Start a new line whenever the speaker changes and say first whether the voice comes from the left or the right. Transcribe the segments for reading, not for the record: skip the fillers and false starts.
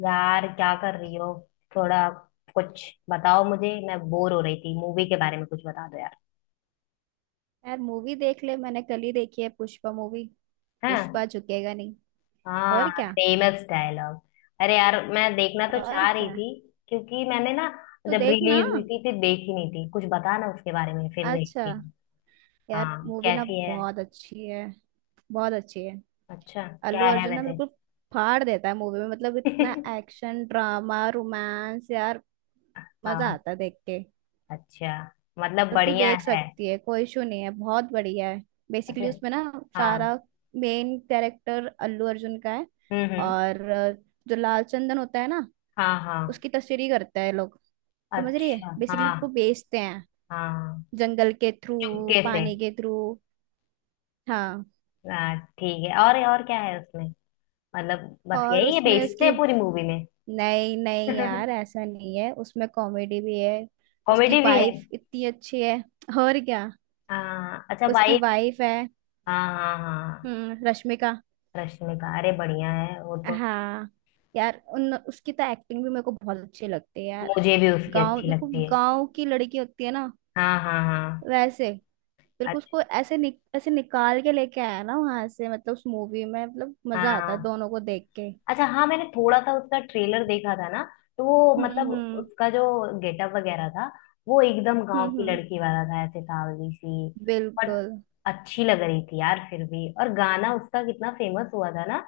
left: यार, क्या कर रही हो? थोड़ा कुछ बताओ मुझे। मैं बोर हो रही थी। मूवी के बारे में कुछ बता दो यार।
right: यार मूवी देख ले। मैंने कल ही देखी है पुष्पा मूवी।
left: हैं?
right: पुष्पा झुकेगा नहीं।
left: हाँ,
right: और क्या।
left: Famous dialogue. अरे यार, मैं देखना तो
right: और
left: चाह रही
right: क्या।
left: थी। क्योंकि मैंने ना,
right: तो
left: जब
right: देख ना।
left: रिलीज हुई थी, फिर देखी नहीं थी। कुछ बता ना उसके बारे में, फिर
right: अच्छा
left: देखती हूँ।
right: यार
left: हाँ,
right: मूवी ना
left: कैसी है?
right: बहुत अच्छी है। बहुत अच्छी है।
left: अच्छा,
right: अल्लू
left: क्या है
right: अर्जुन ना
left: वैसे?
right: बिल्कुल फाड़ देता है मूवी में। मतलब इतना एक्शन ड्रामा रोमांस यार। मजा
left: हाँ।
right: आता है देख के।
left: अच्छा, मतलब
right: तो तू
left: बढ़िया
right: देख
left: है।
right: सकती है, कोई इशू नहीं है, बहुत बढ़िया है।
left: अच्छा।
right: बेसिकली उसमें ना
left: हाँ।
right: सारा मेन कैरेक्टर अल्लू अर्जुन का है।
left: हम्म।
right: और जो लाल चंदन होता है ना,
left: हाँ हाँ।
right: उसकी तस्वीर करता है लोग। समझ रही है,
left: अच्छा।
right: बेसिकली
left: हाँ
right: उसको बेचते हैं
left: हाँ।
right: जंगल के थ्रू,
left: चुपके से।
right: पानी के थ्रू। हाँ।
left: हाँ, ठीक है। और क्या है उसमें? मतलब, बस
right: और
left: यही है,
right: उसमें
left: बेचते
right: उसकी
left: हैं पूरी मूवी में?
right: नहीं नहीं यार, ऐसा नहीं है, उसमें कॉमेडी भी है। उसकी
left: कॉमेडी भी है?
right: वाइफ इतनी अच्छी है। और क्या।
left: हाँ, अच्छा,
right: उसकी
left: वाइफ।
right: वाइफ है,
left: हाँ हाँ हाँ।
right: हम्म, रश्मिका।
left: रश्मिका? अरे, बढ़िया है वो तो।
right: हाँ यार, उन उसकी तो एक्टिंग भी मेरे को बहुत अच्छी लगती है यार।
left: मुझे भी उसकी
right: गांव
left: अच्छी
right: बिल्कुल
left: लगती है।
right: गांव की लड़की होती है ना,
left: हाँ हाँ हाँ।
right: वैसे। बिल्कुल
left: अच्छा।
right: उसको ऐसे ऐसे निकाल के लेके आया ना वहां से। मतलब उस मूवी में मतलब मजा आता है
left: हाँ।
right: दोनों को देख के।
left: अच्छा, हाँ, मैंने थोड़ा सा उसका ट्रेलर देखा था ना। तो वो मतलब,
right: हम्म।
left: उसका जो गेटअप वगैरह था, वो एकदम गांव की
right: हम्म।
left: लड़की वाला था, ऐसे सावली सी। बट
right: बिल्कुल।
left: अच्छी लग रही थी यार फिर भी। और गाना उसका कितना फेमस हुआ था ना।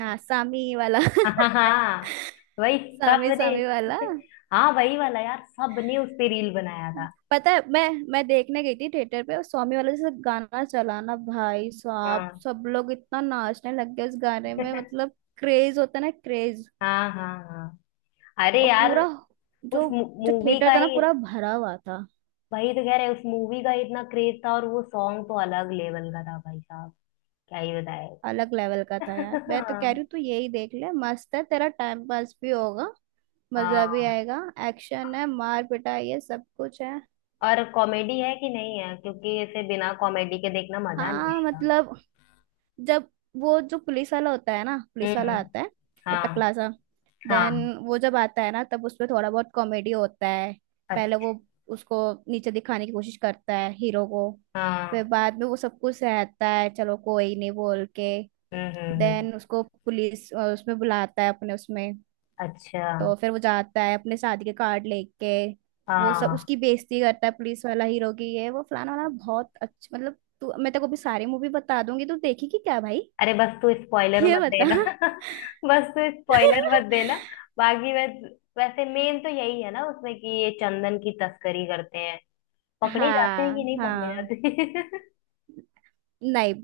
right: हाँ सामी वाला
left: हाँ हाँ, वही।
right: सामी
left: सबने।
right: सामी वाला।
left: हाँ, वही वाला यार, सबने उस पे रील बनाया था।
right: पता है मैं देखने गई थी थिएटर पे, और स्वामी वाला जैसे गाना चला ना भाई साहब,
left: हाँ।
right: सब लोग इतना नाचने लग गए उस गाने में। मतलब क्रेज होता है ना, क्रेज।
left: हाँ हाँ हाँ। अरे
right: और
left: यार,
right: पूरा
left: उस
right: जो जो
left: मूवी का
right: थिएटर था ना
left: ही।
right: पूरा भरा हुआ था।
left: वही तो कह रहे, उस मूवी का ही इतना क्रेज था। और वो सॉन्ग तो अलग लेवल का था, भाई साहब। क्या ही बताए।
right: अलग लेवल का था यार। मैं तो कह रही
left: हाँ
right: हूँ तू यही देख ले, मस्त है, तेरा टाइम पास भी होगा, मजा भी
left: हाँ।
right: आएगा। एक्शन है, मार पिटाई है, सब कुछ है।
left: और कॉमेडी है कि नहीं है? क्योंकि इसे बिना कॉमेडी के देखना मजा नहीं
right: हाँ
left: आएगा।
right: मतलब जब वो जो पुलिस वाला होता है ना, पुलिस वाला
left: हम्म।
right: आता है, वो
left: हाँ।
right: टकला सा, देन
left: हाँ।
right: वो जब आता है ना तब उसमें थोड़ा बहुत कॉमेडी होता है। पहले
left: अच्छा।
right: वो उसको नीचे दिखाने की कोशिश करता है हीरो को। फिर
left: हाँ।
right: बाद में वो सब कुछ सहता है, चलो कोई नहीं बोल के।
left: हम्म।
right: देन उसको पुलिस उसमें बुलाता है अपने उसमें।
left: अच्छा।
right: तो फिर वो जाता है अपने शादी के कार्ड लेके। वो सब
left: हाँ।
right: उसकी बेइज्जती करता है, पुलिस वाला हीरो की, ये वो फलाना वाला। बहुत अच्छा मतलब तू, मैं तेरे को भी सारी मूवी बता दूंगी, तू देखेगी क्या भाई।
left: अरे बस, तू स्पॉइलर
right: ये
left: मत
right: बता।
left: देना। बस, तू स्पॉइलर मत देना। बाकी वैसे, मेन तो यही है ना उसमें, कि ये चंदन की तस्करी करते हैं। पकड़े जाते हैं
right: हाँ
left: कि नहीं पकड़े
right: हाँ।
left: जाते?
right: नहीं।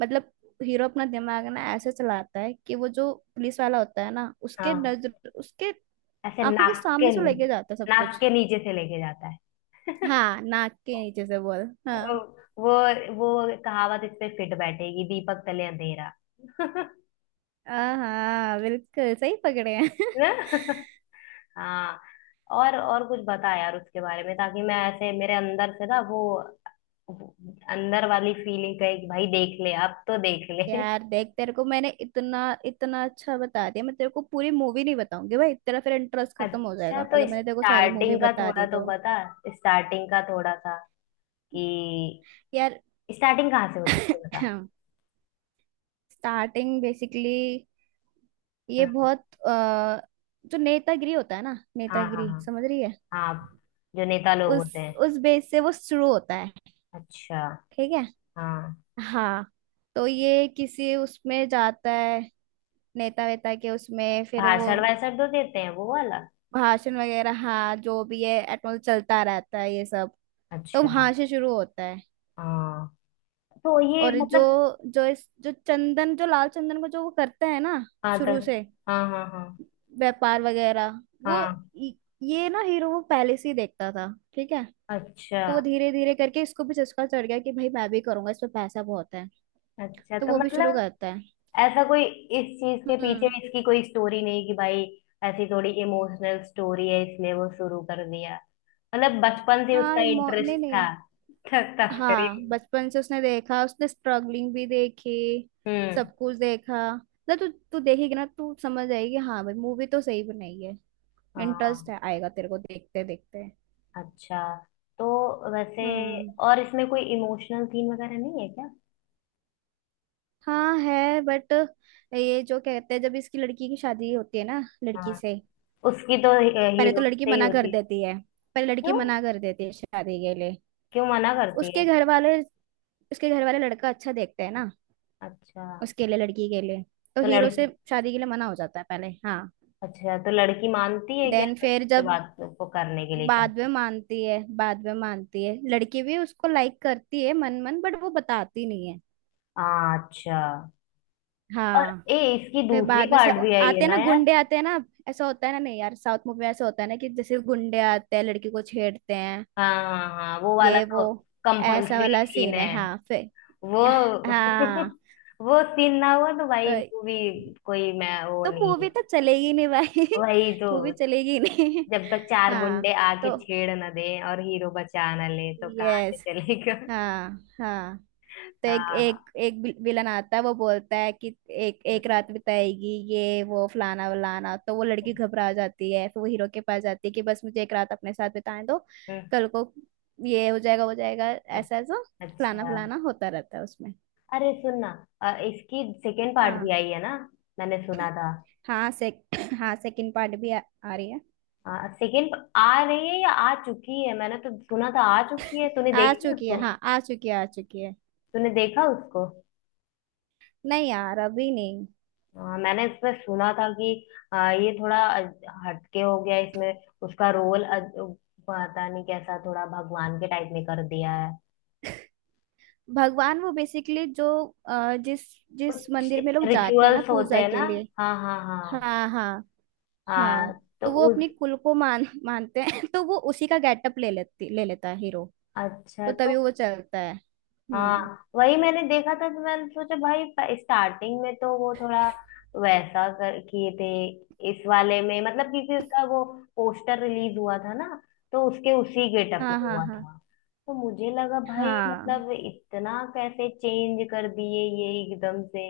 right: मतलब हीरो अपना दिमाग ना ऐसे चलाता है कि वो जो पुलिस वाला होता है ना, उसके
left: हाँ।
right: नजर उसके
left: ऐसे
right: आंखों के सामने से लेके जाता है सब
left: नाक
right: कुछ।
left: के नीचे से लेके जाता है।
right: हाँ नाक के नीचे से बोल। हाँ।
left: वो वो कहावत इस पे फिट बैठेगी, दीपक तले अंधेरा।
right: हाँ बिल्कुल सही पकड़े हैं।
left: ना? हाँ। और कुछ बता यार उसके बारे में, ताकि मैं ऐसे मेरे अंदर से ना वो, अंदर वाली फीलिंग का, एक भाई देख ले, अब तो देख ले।
right: यार देख, तेरे को मैंने इतना इतना अच्छा बता दिया, मैं तेरे को पूरी मूवी नहीं बताऊंगी भाई, तेरा फिर इंटरेस्ट खत्म हो
left: अच्छा,
right: जाएगा
left: तो
right: अगर मैंने तेरे को सारी मूवी
left: स्टार्टिंग का
right: बता
left: थोड़ा
right: दी
left: तो
right: तो।
left: बता। स्टार्टिंग का थोड़ा सा। कि,
right: यार
left: स्टार्टिंग कहाँ से होती है, ये बता।
right: स्टार्टिंग बेसिकली ये
left: हम्म।
right: बहुत जो नेतागिरी होता है ना,
left: हाँ हाँ
right: नेतागिरी
left: हाँ।
right: समझ रही है,
left: हाँ, जो नेता लोग होते हैं।
right: उस बेस से वो शुरू होता है।
left: अच्छा।
right: ठीक है।
left: हाँ,
right: हाँ। तो ये किसी उसमें जाता है, नेता वेता के उसमें, फिर वो
left: भाषण वाषण तो देते हैं वो वाला।
right: भाषण वगैरह, हाँ जो भी है, एटमोस चलता रहता है ये सब। तो
left: अच्छा।
right: वहां से शुरू होता है।
left: हाँ, तो ये
right: और जो
left: मतलब।
right: जो इस जो चंदन, जो लाल चंदन को जो वो करता है ना
left: हाँ, तो।
right: शुरू से,
left: हाँ हाँ हाँ।
right: व्यापार वगैरह, वो
left: हाँ।
right: इ- ये ना हीरो वो पहले से ही देखता था। ठीक है।
left: अच्छा।
right: तो वो धीरे धीरे करके इसको भी चस्का चढ़ गया कि भाई मैं भी करूंगा, इसमें पैसा बहुत है।
left: अच्छा,
right: तो
left: तो
right: वो भी शुरू
left: मतलब,
right: करता है।
left: ऐसा कोई इस चीज के पीछे
right: हम्म।
left: इसकी कोई स्टोरी नहीं कि भाई, ऐसी थोड़ी इमोशनल स्टोरी है इसलिए वो शुरू कर दिया। मतलब बचपन से उसका इंटरेस्ट
right: नहीं
left: था,
right: नहीं।
left: तस्करी।
right: हाँ बचपन से उसने देखा, उसने स्ट्रगलिंग भी देखी,
left: हम्म।
right: सब कुछ देखा। मतलब तू तू देखेगी ना तू समझ जाएगी, हाँ भाई मूवी तो सही बनाई है। इंटरेस्ट
left: हाँ।
right: है, आएगा तेरे को देखते देखते।
left: अच्छा तो, वैसे,
right: हम्म।
left: और इसमें कोई इमोशनल सीन वगैरह नहीं है क्या?
right: हाँ है, बट ये जो कहते हैं जब इसकी लड़की की शादी होती है ना, लड़की
left: हाँ,
right: से
left: उसकी तो
right: पहले तो
left: हीरो
right: लड़की
left: से ही
right: मना कर
left: होती।
right: देती है। पहले लड़की
left: क्यों?
right: मना कर देती है शादी के लिए।
left: क्यों मना करती है?
right: उसके घर वाले, उसके घर वाले लड़का अच्छा देखते हैं ना
left: अच्छा,
right: उसके लिए, लड़की के लिए। तो
left: तो
right: हीरो से
left: लड़की,
right: शादी के लिए मना हो जाता है पहले। हाँ
left: अच्छा, तो लड़की मानती है क्या
right: देन फिर
left: उससे
right: जब
left: बात को करने के लिए
right: बाद में
left: शायद?
right: मानती है, बाद में मानती है, लड़की भी उसको लाइक करती है मन मन, बट वो बताती नहीं है।
left: हाँ, अच्छा। और,
right: हाँ
left: ए, इसकी
right: फिर
left: दूसरी
right: बाद में से
left: पार्ट भी आई
right: आते
left: है
right: हैं
left: ना
right: ना
left: यार?
right: गुंडे, आते हैं ना। ऐसा होता है ना, नहीं यार साउथ मूवी में ऐसा होता है ना कि जैसे गुंडे आते हैं लड़की को छेड़ते हैं।
left: हाँ हाँ हाँ, वो वाला
right: ये वो
left: तो
right: ऐसा
left: कंपल्सरी
right: वाला
left: सीन
right: सीन है,
left: है।
right: हाँ फिर।
left: वो
right: हाँ।
left: वो सीन ना हुआ तो
right: तो
left: भाई, इनको भी कोई, मैं वो
right: तो
left: नहीं
right: मूवी
left: हुआ।
right: तो चलेगी नहीं भाई
left: वही तो।
right: मूवी चलेगी नहीं।
left: जब तक चार
right: हाँ।
left: गुंडे आके
right: तो
left: छेड़ ना दे और हीरो बचा ना ले, तो कहाँ से
right: यस।
left: चलेगा?
right: हाँ हाँ। तो एक
left: हाँ।
right: एक एक विल- विलन आता है, वो बोलता है कि एक एक रात बिताएगी, ये वो फलाना वलाना। तो वो लड़की घबरा जाती है, फिर वो हीरो के पास जाती है कि बस मुझे एक रात अपने साथ बिताने दो, कल को ये हो जाएगा वो जाएगा,
left: अ-
right: ऐसा ऐसा फलाना
left: अच्छा।
right: फलाना होता रहता है उसमें।
left: अरे सुन ना, इसकी सेकेंड पार्ट भी
right: हाँ।
left: आई है ना? मैंने सुना था।
right: हाँ से हाँ सेकंड पार्ट भी आ रही है।
left: हाँ, सेकेंड आ रही है या आ चुकी है? मैंने तो सुना था आ चुकी है। तूने
right: आ
left: देखी
right: चुकी है,
left: उसको?
right: हाँ आ चुकी है, आ चुकी है।
left: तूने देखा उसको?
right: नहीं यार अभी नहीं।
left: हाँ, मैंने इसमें सुना था कि, ये थोड़ा हटके हो गया इसमें। उसका रोल पता नहीं कैसा, थोड़ा भगवान के टाइप में कर दिया है।
right: भगवान वो बेसिकली जो जिस जिस
left: कुछ
right: मंदिर में लोग जाते हैं ना
left: रिचुअल्स होते
right: पूजा
left: हैं
right: के
left: ना।
right: लिए।
left: हाँ हाँ हाँ।
right: हाँ हाँ हाँ।
left: हाँ, तो
right: तो वो
left: उस,
right: अपनी कुल को मान मानते हैं तो वो उसी का गेटअप ले लेता है हीरो। तो
left: अच्छा, तो
right: तभी वो चलता है। हम्म।
left: हाँ, वही मैंने देखा था, तो मैंने सोचा भाई, स्टार्टिंग में तो वो थोड़ा वैसा कर किए थे इस वाले में। मतलब क्योंकि उसका वो पोस्टर रिलीज हुआ था ना, तो उसके उसी गेटअप में
right: हाँ हाँ
left: हुआ
right: हाँ।
left: था। तो मुझे लगा भाई,
right: हाँ।
left: मतलब इतना कैसे चेंज कर दिए ये एकदम से।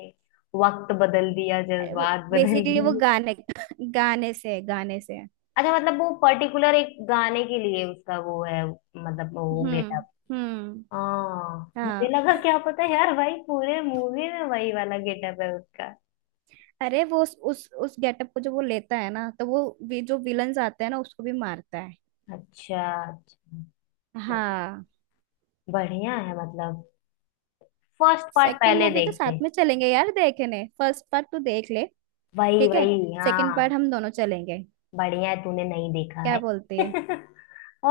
left: वक्त बदल दिया,
right: अरे वो
left: जज्बात बदल
right: बेसिकली वो
left: दिए।
right: गाने गाने से।
left: अच्छा मतलब, वो पर्टिकुलर एक गाने के लिए उसका वो है, मतलब वो
right: हम्म।
left: गेटअप।
right: हम्म।
left: हाँ, मुझे
right: हाँ।
left: लगा, क्या पता यार भाई पूरे मूवी में वही वाला गेटअप है उसका।
right: अरे वो उस गेटअप को जो वो लेता है ना, तो वो जो विलन्स आते हैं ना उसको भी मारता है।
left: अच्छा। अच्छा। मत,
right: हाँ।
left: बढ़िया है मतलब। फर्स्ट पार्ट
right: सेकंड
left: पहले
right: मूवी तो
left: देखते
right: साथ
left: हैं।
right: में चलेंगे यार देखने, फर्स्ट पार्ट तो देख ले।
left: वही
right: ठीक है।
left: वही।
right: सेकंड
left: हाँ।
right: पार्ट हम दोनों चलेंगे।
left: बढ़िया है, तूने नहीं देखा है।
right: क्या बोलती है।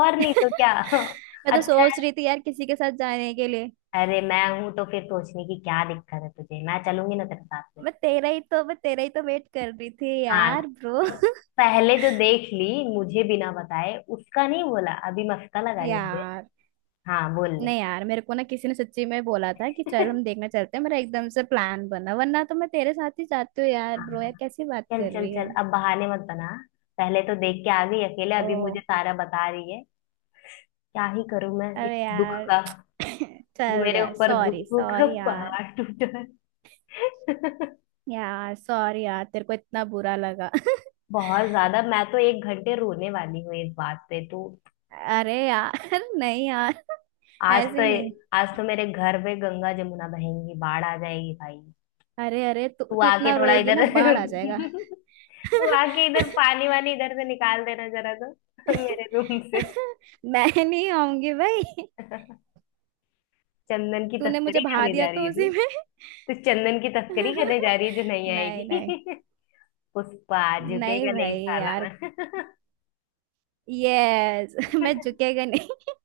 left: और नहीं तो क्या।
right: मैं तो
left: अच्छा है।
right: सोच रही थी यार किसी के साथ जाने के लिए।
left: अरे मैं हूं तो फिर सोचने की क्या दिक्कत है तुझे? मैं चलूंगी ना तेरे साथ में।
right: मैं तेरा ही तो वेट कर रही थी
left: हाँ,
right: यार ब्रो।
left: पहले जो देख ली मुझे बिना बताए, उसका नहीं बोला, अभी मस्का लगा रही हूँ मुझे।
right: यार।
left: हाँ, बोल ले।
right: नहीं यार, मेरे को ना किसी ने सच्ची में बोला था कि चल हम देखने चलते हैं, मेरा एकदम से प्लान बना, वरना तो मैं तेरे साथ ही जाती हूँ यार ब्रो।
left: हाँ,
right: यार कैसी बात
left: चल
right: कर
left: चल
right: रही
left: चल,
right: है।
left: अब बहाने मत बना। पहले तो देख के आ गई अकेले,
right: ओ।
left: अभी मुझे सारा बता रही है। क्या ही करूं मैं इस
right: अरे
left: दुख
right: यार
left: का। जो
right: चल
left: मेरे
right: यार,
left: ऊपर
right: सॉरी
left: दुखों का
right: सॉरी यार।
left: पहाड़ टूटा है।
right: यार सॉरी यार तेरे को इतना बुरा लगा।
left: बहुत ज्यादा। मैं तो 1 घंटे रोने वाली हूँ इस बात पे तू।
right: अरे यार नहीं यार
left: आज तो,
right: ऐसे नहीं।
left: आज तो मेरे घर पे गंगा जमुना बहेंगी, बाढ़ आ जाएगी भाई।
right: अरे अरे तू
left: तू
right: तू
left: आके
right: इतना
left: थोड़ा
right: रोएगी ना,
left: इधर,
right: बाढ़ आ जाएगा
left: तू आके इधर पानी वानी इधर से निकाल देना जरा तो, मेरे रूम से।
right: मैं नहीं आऊंगी भाई।
left: चंदन की
right: तूने मुझे
left: तस्करी
right: भा
left: करने
right: दिया
left: जा रही
right: तो
left: है?
right: उसी में।
left: तो चंदन की तस्करी करने जा रही है, जो नहीं
right: नहीं नहीं।
left: आएगी? पुष्पा
right: नहीं
left: झुकेगा नहीं
right: भाई
left: साला
right: यार।
left: मैं।
right: यस मैं झुकेगा नहीं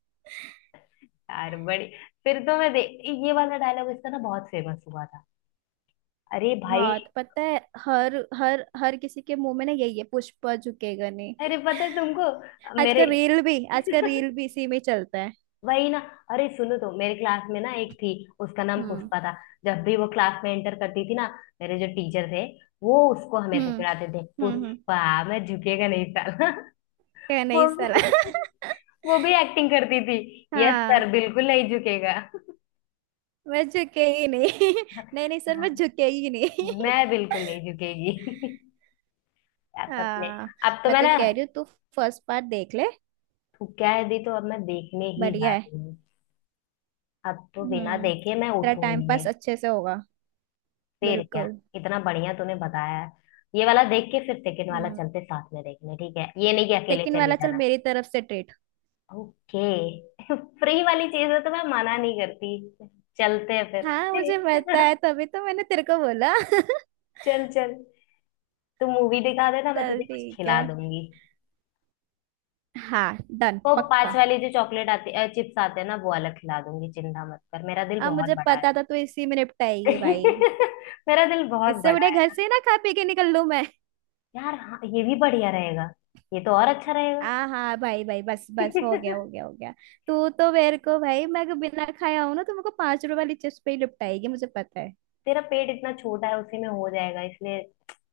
left: यार, बड़ी, फिर तो मैं देख, ये वाला डायलॉग इसका ना बहुत फेमस हुआ था। अरे भाई।
right: बहुत पता है, हर हर हर किसी के मुंह में ना यही है, पुष्पा झुकेगा नहीं।
left: अरे पता है तुमको,
right: आज
left: मेरे
right: का रील भी, आज का रील भी इसी में चलता है।
left: वही ना। अरे सुनो तो, मेरे क्लास में ना एक थी, उसका नाम
right: हम्म
left: पुष्पा था। जब भी वो क्लास में एंटर करती थी ना, मेरे जो टीचर थे, वो उसको हमेशा
right: हम्म।
left: चिढ़ाते थे,
right: हम्म।
left: पुष्पा, मैं झुकेगा नहीं साला।
right: क्या नहीं
left: वो भी,
right: साला
left: वो भी एक्टिंग करती थी। यस
right: हाँ
left: सर, बिल्कुल नहीं झुकेगा।
right: मैं झुकेगी नहीं नहीं नहीं सर मैं
left: हाँ,
right: झुकेगी नहीं
left: मैं बिल्कुल नहीं झुकेगी। यार सच में।
right: हाँ।
left: अब तो
right: मैं
left: मैं
right: तो
left: ना,
right: कह रही हूँ तू फर्स्ट पार्ट देख ले।
left: क्या है दी, तो अब मैं देखने ही जा
right: बढ़िया है।
left: रही हूँ। अब तो बिना देखे मैं
right: तेरा टाइम
left: उठूंगी
right: पास
left: नहीं।
right: अच्छे से होगा।
left: फिर क्या,
right: बिल्कुल।
left: इतना बढ़िया तूने बताया है। ये वाला देख के फिर सेकंड वाला
right: हम्म
left: चलते साथ में देखने, ठीक है? ये नहीं कि अकेले
right: सेकंड
left: चली
right: वाला चल,
left: जाना।
right: मेरी तरफ से ट्रीट।
left: ओके। फ्री वाली चीज है तो मैं मना नहीं करती। चलते हैं
right: हाँ मुझे पता
left: फिर।
right: है, तभी तो मैंने तेरे को बोला
left: चल चल, तू मूवी दिखा देना, मैं तुझे
right: चल
left: कुछ
right: ठीक है।
left: खिला दूंगी।
right: हाँ डन
left: वो पांच
right: पक्का।
left: वाली जो चॉकलेट आती है, चिप्स आते हैं ना, वो वाला खिला दूंगी। चिंता मत कर, मेरा दिल
right: अब
left: बहुत
right: मुझे
left: बड़ा है।
right: पता था तू इसी में निपटाएगी भाई।
left: मेरा दिल बहुत
right: इससे
left: बड़ा
right: बड़े घर
left: है।
right: से ही ना खा पी के निकल लूं मैं।
left: यार हाँ, ये भी बढ़िया रहेगा। ये तो और अच्छा रहेगा।
right: हाँ हाँ भाई भाई, बस बस हो गया हो गया हो गया। तू तो मेरे को भाई, मैं अगर बिना खाया हूं ना तो मेरे को पांच रुपए वाली चिप्स पे ही निपटाएगी, मुझे पता है।
left: तेरा पेट इतना छोटा है उसी में हो जाएगा, इसलिए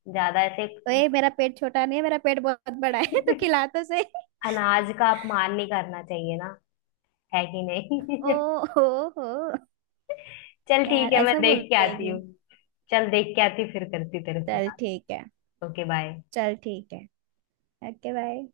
left: ज्यादा ऐसे।
right: ओए मेरा पेट छोटा नहीं है, मेरा पेट बहुत बड़ा है, तू खिला तो सही।
left: अनाज का अपमान नहीं करना चाहिए ना। है कि
right: ओ
left: नहीं?
right: हो हो।
left: चल
right: यार
left: ठीक है, मैं
right: ऐसा बोल
left: देख के आती
right: रहेगी।
left: हूँ। चल, देख के आती हूँ, फिर करती हूँ तेरे से
right: चल
left: बात।
right: ठीक है।
left: Okay bye.
right: चल ठीक है। Okay bye.